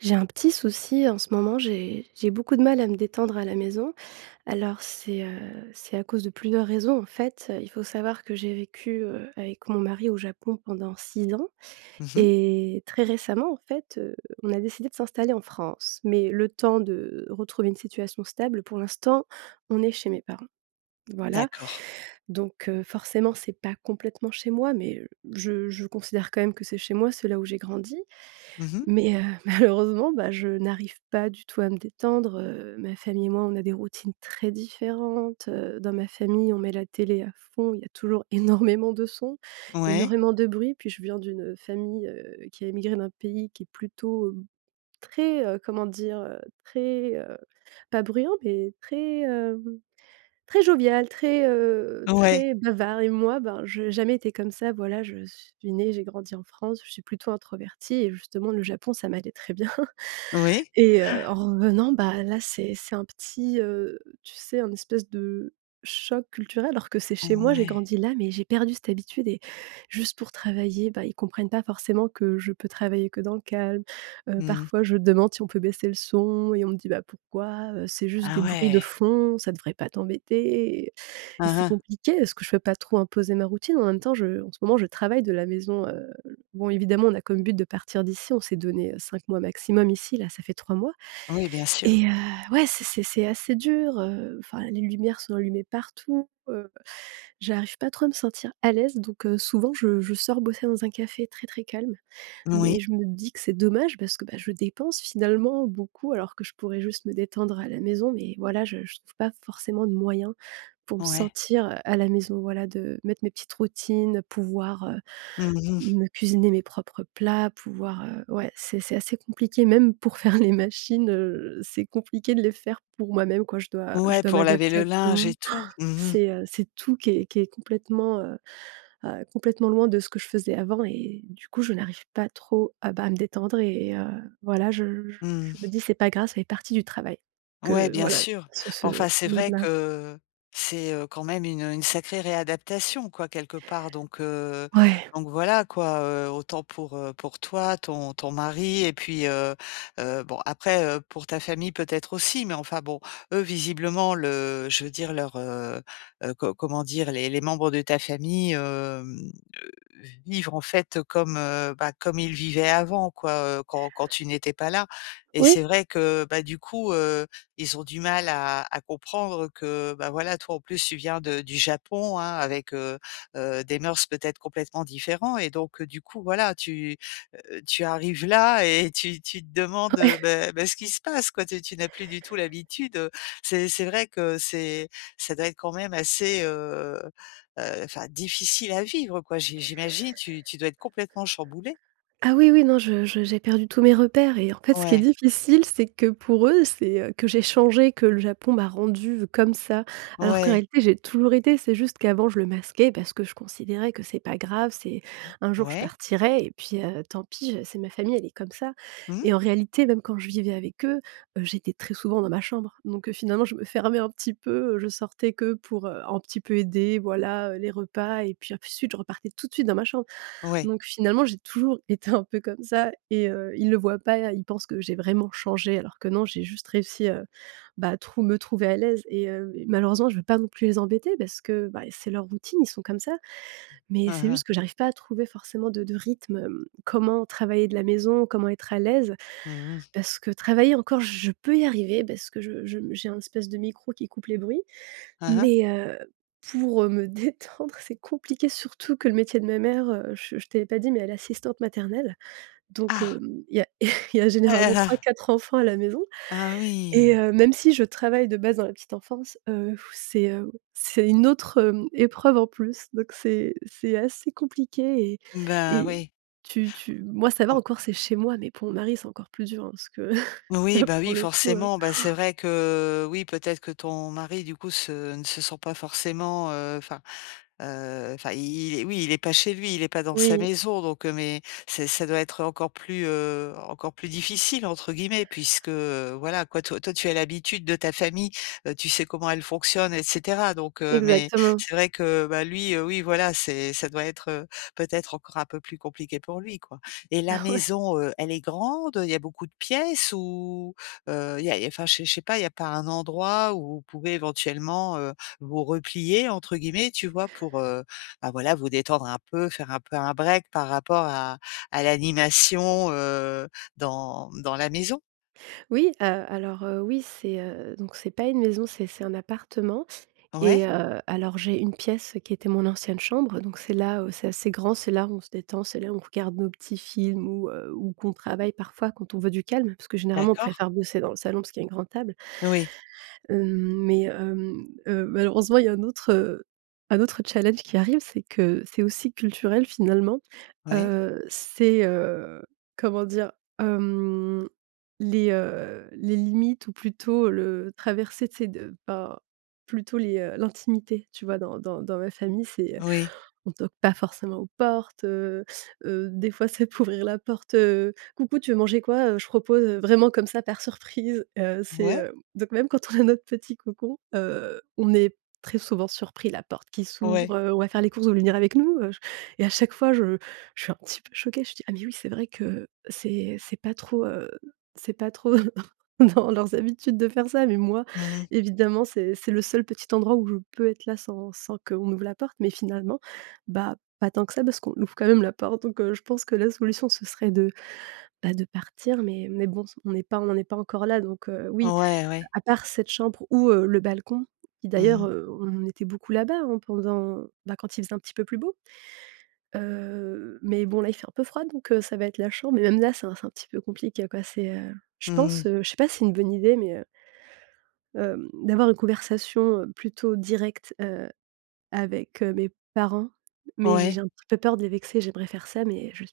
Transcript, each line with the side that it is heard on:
right: J'ai un petit souci en ce moment, j'ai j'ai beaucoup de mal à me détendre à la maison. Alors c'est, heu, c'est à cause de plusieurs raisons en fait, heu, il faut savoir que j'ai vécu, heu, avec mon mari au Japon pendant 6 ans
left: Mmh mh.
right: et très récemment, en fait, heu, on a décidé de s'installer en France. Mais, le temps de retrouver une situation stable pour l'instant, on est chez mes parents. Voilà.
left: D'accord.
right: Donc, heu, forcément, c'est pas complètement chez moi, mais, heu, je je considère quand même que c'est chez moi. C'est là où j'ai grandi.
left: Mmh mh.
right: Mais, heu, malheureusement bah, je n'arrive pas du tout à me détendre. Heu, ma famille et moi, on a des routines très différentes. Heu, dans ma famille, on met la télé à fond, il y a toujours énormément de sons,
left: Ouais.
right: énormément de bruit, puis je viens d'une, heu, famille, heu, qui a émigré d'un pays qui est plutôt, hem, très, heu, comment dire? Heu, très, heu, pas bruyant, mais très, hem, très jovial, très, heu,
left: Ouais.
right: très bavard et moi, ben, j'ai jamais été comme ça, voilà. Je suis née, j'ai grandi en France, je suis plutôt introvertie et justement le Japon, ça m'allait très bien,
left: Oui. Han.
right: et heu, en revenant, bah là, c'est c'est un petit, heu, tu sais, un espèce de choc culturel, alors que c'est chez moi, j'ai
left: Ouais.
right: grandi là, mais j'ai perdu cette habitude et juste pour travailler, bah, ils comprennent pas forcément que je peux travailler que dans le calme. Heu,
left: Mmh.
right: parfois, je demande si on peut baisser le son et on me dit: «Bah pourquoi? Heu, c'est juste des
left: Ah
right: bruits de
left: ouais.
right: fond, ça devrait pas t'embêter» et
left: Hein,
right: c'est
left: hein.
right: compliqué, parce que je peux pas trop imposer ma routine. En même temps, je en ce moment je travaille de la maison, heu, l bon évidemment on a comme but de partir d'ici. On s'est donné 5 mois maximum ici, là, ça fait 3 mois
left: Oui, bien sûr.
right: et heu, ouais, c'est c'est c'est assez dur. Heu, enfin, les lumières sont allumées partout. Heu, j'arrive pas trop à me sentir à l'aise, donc heu, souvent je je sors bosser dans un café très, très calme.
left: Oui.
right: Mais je me dis que c'est dommage parce que, bah, je dépense finalement beaucoup, alors que je pourrais juste me détendre à la maison. Mais voilà, je je trouve pas forcément de moyens pour me
left: Ouais.
right: sentir, heu, à la maison, voilà, de mettre mes petites routines, pouvoir, heu,
left: Mmh mh.
right: me cuisiner mes propres plats, pouvoir, heu, ouais, c'est c'est assez compliqué. Même pour faire les machines, heu, c'est compliqué de les faire pour moi-même quoi. Je dois je
left: Ouais,
right: dois
left: pour laver
right: m'adapter
left: le
right: à tout le
left: linge et
right: monde. Han!
left: tout. Mmh mh.
right: C'est, heu, c'est tout qui est qui est complètement, heu heu, complètement loin de ce que je faisais avant et du coup, je n'arrive pas trop à, bah, à me détendre et heu, voilà, je je
left: Mmh
right: je me
left: mh.
right: dis c'est pas grave, ça fait partie du travail,
left: Ouais,
right: que
left: bien
right: voilà,
left: sûr.
right: ce
left: Bon
right: ce
left: enfin, c'est vrai
right: mode-là.
left: que c'est, heu, quand même une, heu, une sacrée réadaptation, quoi, quelque part, donc, heu,
right: Ouais.
left: donc voilà quoi, heu. Autant pour, heu, pour toi, ton ton mari et puis, heu heu, bon après, heu, pour ta famille peut-être aussi, mais enfin bon, eux, visiblement le je veux dire leur, heu heu, co comment dire? Les les membres de ta famille, hem, heu, vivre en fait comme, heu, bah, comme ils vivaient avant, quoi, heu, quand quand tu n'étais pas là, et c'est
right: Oui.
left: vrai que bah du coup, heu, ils ont du mal à à comprendre que, bah voilà, toi en plus tu viens de du Japon, hein, avec, heu heu, des mœurs peut-être complètement différents et donc du coup voilà tu, heu, tu arrives là et tu tu te demandes, heu,
right: Ouais.
left: beh beh ce qui se passe quoi. Tu tu n'as plus du tout l'habitude, heu, c'est c'est vrai que c'est ça doit être quand même assez, heu heu, enfin difficile à vivre quoi. J'i j'imagine tu tu dois être complètement chamboulée.
right: Ah oui, oui, non, je je j'ai perdu tous mes repères et en fait, ce qui est
left: Ouais.
right: difficile, c'est que pour eux, c'est, heu, que j'ai changé, que le Japon m'a rendue comme ça. Alors qu'en
left: Ouais.
right: réalité, j'ai toujours été, c'est juste qu'avant je le masquais parce que je considérais que c'est pas grave. C'est
left: O
right: un jour je
left: ouais.
right: partirais et puis, heu, tant pis, je c'est ma famille, elle est comme ça
left: Mmh
right: et
left: mh.
right: en réalité, même quand je vivais avec eux, heu, j'étais très souvent dans ma chambre. Donc, heu, finalement je me fermais un petit peu, heu, je sortais que pour, heu, un petit peu aider, voilà, heu, les repas et puis ensuite je repartais tout de suite dans ma chambre.
left: Ouais.
right: Donc finalement, j'ai toujours été un peu comme ça et heu, ils le voient pas, ils pensent que j'ai vraiment changé alors que non, j'ai juste réussi, heu, bah, à trou me trouver à l'aise et hem et malheureusement, je veux pas non plus les embêter parce que, bah, et c'est leur routine, ils sont comme ça. Mais c'est
left: Hein,
right: juste
left: hein.
right: que j'arrive pas à trouver forcément de de rythme, hem, comment travailler de la maison? Comment être à l'aise?
left: Mmh mh.
right: Parce que travailler encore, je peux y arriver parce que je je, mmh, j'ai un espèce de micro qui coupe les bruits.
left: Hein, hein.
right: Mais, heu, pour, heu, me détendre c'est compliqué, surtout que le métier de ma mère, heu, je je t'avais pas dit, mais elle est assistante maternelle donc,
left: Ah!
right: hem, il y a il y a
left: Ah, là,
right: généralement
left: là.
right: 3-4 enfants à la maison
left: Ah
right: et
left: oui.
right: heu, même si je travaille de base dans la petite enfance, heu, f c'est, heu, c'est une autre, hem, épreuve en plus. Donc c'est c'est assez compliqué et
left: Mmh, ben,
right: et
left: oui.
right: tu tu moi ça va
left: En
right: encore, c'est chez moi, mais pour mon mari, c'est encore plus dur hein, parce que
left: Oui,
right: là
left: bah
right: pour
left: oui,
right: le coup, heu,
left: forcément, bah
right: han.
left: c'est vrai que, oui, peut-être que ton mari, du coup se ne se sent pas forcément, heu, enfin, heu, enfin i il est, oui, il est pas chez lui, il est pas dans sa
right: Oui.
left: maison. Donc, heu, mais c'est ça doit être encore plus, heu, encore plus «difficile» entre guillemets puisque, heu, voilà quoi, toi toi tu as l'habitude de ta famille. Heu, tu sais comment elle fonctionne et cetera, donc heu mais
right: Exactement.
left: c'est vrai que bah lui, heu oui voilà, c'est ça doit être, heu, peut-être encore un peu plus compliqué pour lui quoi. Et la
right: Ah ouais.
left: maison, heu, elle est grande? Heu, il y a beaucoup de pièces? Ou, heu, il y a il y a, enfin, je sais je sais pas, il y a pas un endroit où vous pouvez éventuellement, heu, vous «replier» entre guillemets, tu vois? Pour, heu, bah voilà, vous détendre un peu, faire un peu un break par rapport à à l'animation, heu, dans, mmh, dans la maison.
right: Oui, heu, alors, heu, oui. C'est, heu, donc c'est pas une maison, c'est c'est un appartement
left: Ouais.
right: et heu, alors, j'ai une pièce, qui était mon ancienne chambre donc c'est là où c'est assez grand. C'est là où on se détend, c'est là où on regarde nos petits films ou heu, ou qu'on travaille parfois quand on veut du calme. Parce que généralement on
left: D'accord.
right: préfère bosser dans le salon parce qu'il y a une grande table.
left: Oui.
right: Hem, mais, hem, hem, malheureusement, il y a un autre, heu, un autre challenge qui arrive. C'est que c'est aussi culturel finalement,
left: Oui.
right: heu, c'est, heu, comment dire? Hem, les, heu, les limites ou plutôt le traverser tu sais de, ben, plutôt les, heu, l'intimité. Tu vois? Dans dans dans ma famille, c'est, heu,
left: Oui.
right: on toque pas forcément aux portes, heu, heu, des fois, ça peut ouvrir la porte, heu: «Coucou, tu veux manger quoi? Heu, je propose», heu, vraiment comme ça par surprise, heu, c'est
left: Ouais.
right: hem donc même quand on a notre petit cocon, heu, on est très souvent surpris la porte qui
left: Ouais.
right: s'ouvre, heu,: «On va faire les courses vous voulez avec nous?» Heu et à chaque fois, je je suis un petit peu choquée, je dis: «Ah mais oui, c'est vrai que c'est c'est pas trop, heu, c'est pas trop dans leurs habitudes de faire ça» mais moi,
left: Mmh mh.
right: évidemment, c'est c'est le seul petit endroit où je peux être là, sans sans qu'on ouvre la porte mais finalement, bah, pas tant que ça parce qu'on ouvre quand même la porte donc heu, je pense que la solution, ce serait de, bah, de partir, mais mais bon s on n'est pas on n'en est pas encore là donc heu, oui,
left: Ouais,
right: heu,
left: ouais.
right: à part cette chambre ou heu, le balcon, qui
left: Mmh
right: d'ailleurs,
left: mh.
right: heu, on était beaucoup là-bas, hein, pendant, bah, quand il faisait un petit peu plus beau, heu, mais bon, là, il fait un peu froid donc heu, ça va être la chambre. Mais même là, c'est un c'est un petit peu compliqué quoi. C'est, heu, je
left: Mmh
right: pense,
left: mh.
right: heu, je sais pas si c'est une bonne idée, mais, heu hem, d'avoir une conversation plutôt directe, heu, avec, heu, mes parents mais j'ai
left: Ouais.
right: j'ai un petit peu peur de les vexer. J'aimerais faire ça, mais je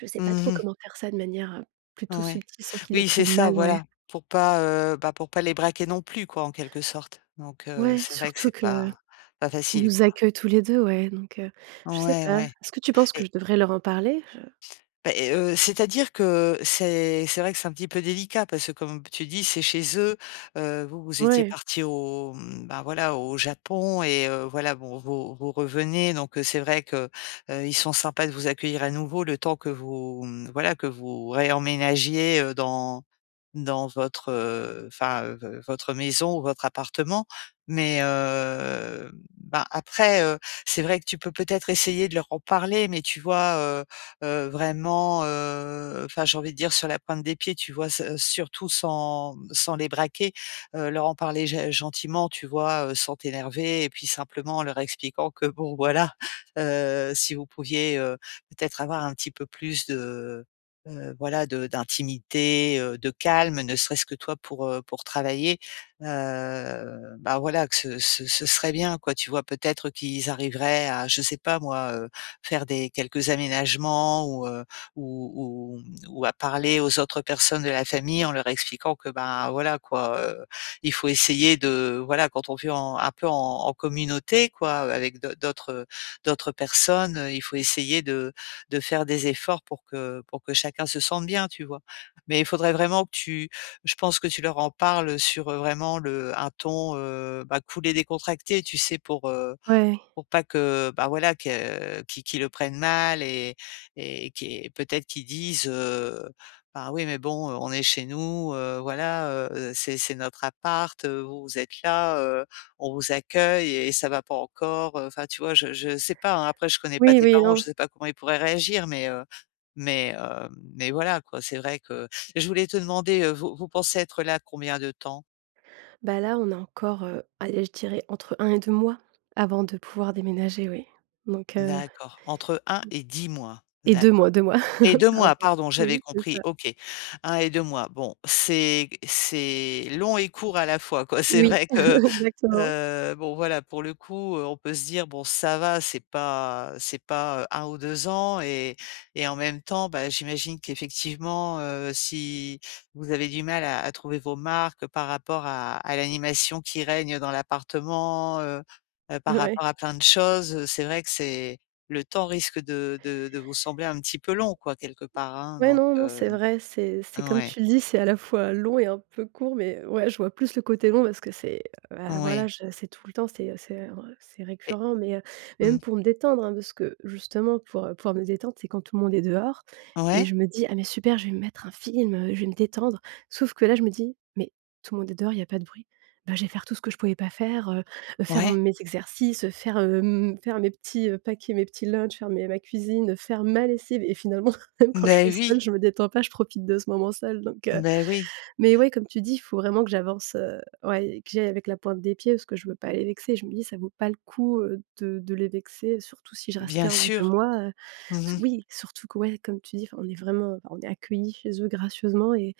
right: je sais pas trop
left: Mmh mh.
right: comment faire ça de manière, heu, plutôt
left: Ouais.
right: subtile sans qu'ils le
left: Oui, c'est
right: prennent
left: ça,
right: mal, ouais.
left: voilà. Pour pas, heu, bah, pour pas les braquer non plus quoi en quelque sorte? Donc heu,
right: Ouais,
left: c'est vrai que
right: surtout
left: c'est
right: qu'ils
left: pas pas facile
right: nous
left: quoi.
right: accueillent tous les 2 ouais donc heu, je sais
left: Ouais
right: pas.
left: ouais.
right: Est-ce que tu penses que
left: Et
right: je devrais leur en parler? Je
left: Beh et heu, c'est-à-dire que c'est c'est vrai que c'est un petit peu délicat. Parce que comme p tu dis, c'est chez eux, heu, vous vous étiez
right: Ouais.
left: partis au mmh, bah, voilà au Japon et heu, voilà bon vous vous revenez donc heu, c'est vrai que, heu, ils sont sympas de vous accueillir à nouveau le temps que vous, mmh, voilà que vous réemménagiez, heu, dans n dans votre, heu, enfin, heu, v votre maison ou votre appartement mais, heu, ben, après, heu, c'est vrai que tu peux peut-être essayer de leur en parler mais, tu vois? Heu, heu, vraiment, heu, enfin j'ai envie de dire sur la pointe des pieds. Tu vois? S heu, surtout sans, mmh, sans les braquer, heu, leur en parler g gentiment. Tu vois? Heu, sans t'énerver et puis simplement en leur expliquant que bon voilà, heu, si vous pouviez, heu, peut-être avoir un petit peu plus de, heu, voilà de d'intimité, heu, de calme ne serait-ce que toi pour, heu, pour travailler, heu, bah, voilà que ce ce ce serait bien quoi. Tu vois? Peut-être qu'ils arriveraient à je sais pas moi, heu, faire des quelques aménagements ou heu, ou ou, mmh, ou à parler aux autres personnes de la famille en leur expliquant que, ben, voilà quoi, heu, il faut essayer de, voilà quand on vit en un peu en en communauté quoi avec d'au d'autres d'autres personnes, heu, il faut essayer de de faire des efforts pour que pour que chacun se sente bien. Tu vois? Mais il faudrait vraiment que tu je pense que tu leur en parles, heu, sur heu, vraiment le un ton, heu, bah, cool et décontracté. Tu sais? Pour, heu,
right: Ouais.
left: pour pas que, bah, voilà que qui qu'ils le prennent mal et et qui est peut-être qu'ils disent: «Ben, oui mais bon on est chez nous, heu, voilà, heu, c'est c'est notre appart, heu, vous vous êtes là, heu, on vous accueille et ça va pas encore» heu, enfin tu vois? Je je sais pas, hein après je connais pas
right: Oui,
left: tes
right: oui.
left: parents.
right: Non,
left: Je
right: s
left: sais pas comment ils pourraient réagir mais, heu, mais, hem, mais voilà quoi. C'est vrai que et je voulais te demander, heu, vous vous pensez être là combien de temps?
right: Bah là, on a encore, heu, allez je dirais entre 1 et 2 mois, avant de pouvoir déménager, oui. Donc heu
left: D'accord. Entre 1 et 10 mois?
right: et 2 mois,
left: D'accord
right: 2 mois.
left: et 2 mois,
right: Pardon.
left: pardon, j'avais
right: Oui, c'est
left: compris.
right: ça.
left: OK. 1 et 2 mois, bon, c'est c'est long et court à la fois quoi, c'est
right: Oui
left: vrai que,
right: exactement.
left: heu bon voilà pour le coup, heu, on peut se dire bon ça va, c'est pas c'est pas, heu 1 ou 2 ans et et en même temps, bah, j'imagine qu'effectivement, heu, si vous avez du mal à à trouver vos marques par rapport à à l'animation qui règne dans l'appartement, heu heu, par
right: Ouais.
left: rapport à plein de choses, heu, c'est vrai que c'est Le temps risque de d-e de vous sembler un petit peu long quoi quelque part, hein,
right: Ouais,
left: donc
right: non, non,
left: heu
right: c'est vrai, c'est c'est comme
left: ouais.
right: tu le dis, c'est à la fois long et un peu court. Mais ouais, je vois plus le côté long parce que c'est, heu, bah, voilà,
left: Oui.
right: je c'est tout le temps, c'est, heu, c'est, heu, re c'est
left: Et
right: récurrent. Mais, heu, mais
left: mmh.
right: même pour me détendre hein, de ce que justement pour, heu, pour me détendre, c'est quand tout le monde est dehors et
left: Ouais.
right: je me dis: «Ah mais super, je vais me mettre un film, heu, je vais me détendre». Sauf que là, je me dis: «Mais tout le monde est dehors, il y a pas de bruit». Bah, je vais faire tout ce que je pouvais pas faire, heu heu, faire
left: Ouais.
right: mes exercices, heu, faire, hem, faire mes petits paquets, mes petits lunch, faire mes ma cuisine, faire ma lessive et finalement même quand je
left: Beh
right: suis seule,
left: oui.
right: je me détends pas, je profite de ce moment seule. Donc heu,
left: Beh oui.
right: mais ouais, comme tu dis, il faut vraiment que j'avance, heu, ouais, que j'y aille avec la pointe des pieds parce que je veux pas les vexer. Je me dis ça vaut pas le coup, heu, de de les vexer, surtout si je reste
left: Bien
right: que 1 ou 2
left: sûr.
right: mois, heu.
left: Mmh mh.
right: Oui, surtout que, ouais, comme tu dis, enfin on est vraiment, on est accueillis chez eux gracieusement et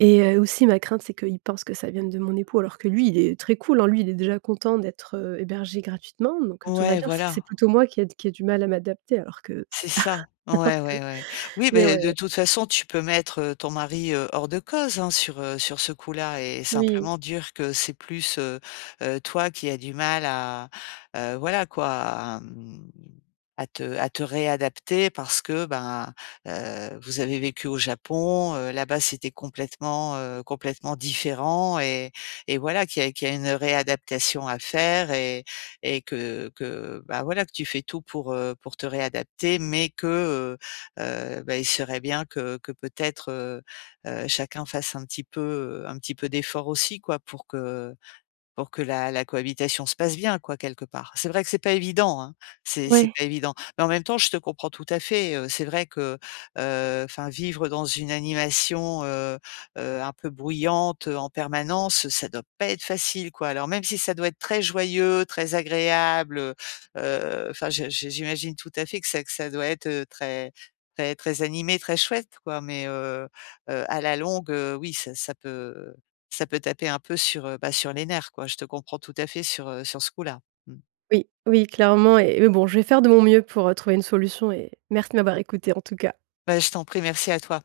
right: et heu, aussi ma crainte, c'est qu'ils pensent que ça vienne de mon époux, alors que lui, il est très cool, hein. Lui, il est déjà content d'être, heu, hébergé gratuitement, donc, heu, tout va
left: Ouais,
right: bien, c'est c'est
left: voilà.
right: plutôt moi qui ai qui ai du mal à m'adapter alors que
left: C'est
right: s
left: ça,
right: alors
left: ouais,
right: que
left: ouais, ouais. Oui,
right: mais,
left: beh,
right: ouais.
left: de toute façon, tu peux mettre ton mari, heu, hors de cause hein sur, heu, sur ce coup-là et
right: Oui.
left: simplement dire que c'est plus, heu heu, toi qui a du mal à, heu, voilà quoi à, mmh, à te à te réadapter parce que bah, heu, vous avez vécu au Japon, heu, là-bas c'était complètement, heu, complètement différent et et voilà qu'il y a qu'il y a une réadaptation à faire et et que que bah voilà que tu fais tout pour, heu, pour te réadapter mais que, heu heu, bah, il serait bien que que peut-être, heu heu, chacun fasse un petit peu, heu, un petit peu d'efforts aussi quoi. Pour que pour que la la cohabitation se passe bien, quoi, quelque part. C'est vrai que c'est pas évident, hein. C'est c'est
right: Ouais.
left: pas évident. Mais en même temps, je te comprends tout à fait, heu, c'est vrai que, heu, enfin vivre dans une animation, heu heu, un peu bruyante, heu, en permanence, ça doit pas être facile quoi. Alors même si ça doit être très joyeux, très agréable, heu heu, enfin je j'i j'imagine tout à fait que ça que ça doit être, heu, très très très animé très chouette quoi mais, heu heu, à la longue, heu, oui ça ça peut ça peut taper un peu sur, heu, bah, sur les nerfs quoi. Je te comprends tout à fait sur, heu, sur ce coup là. Mmh.
right: Oui, oui, clairement et mais bon, je vais faire de mon mieux pour, heu, trouver une solution et merci de m'avoir écoutée, en tout cas.
left: Bah je t'en prie, merci à toi.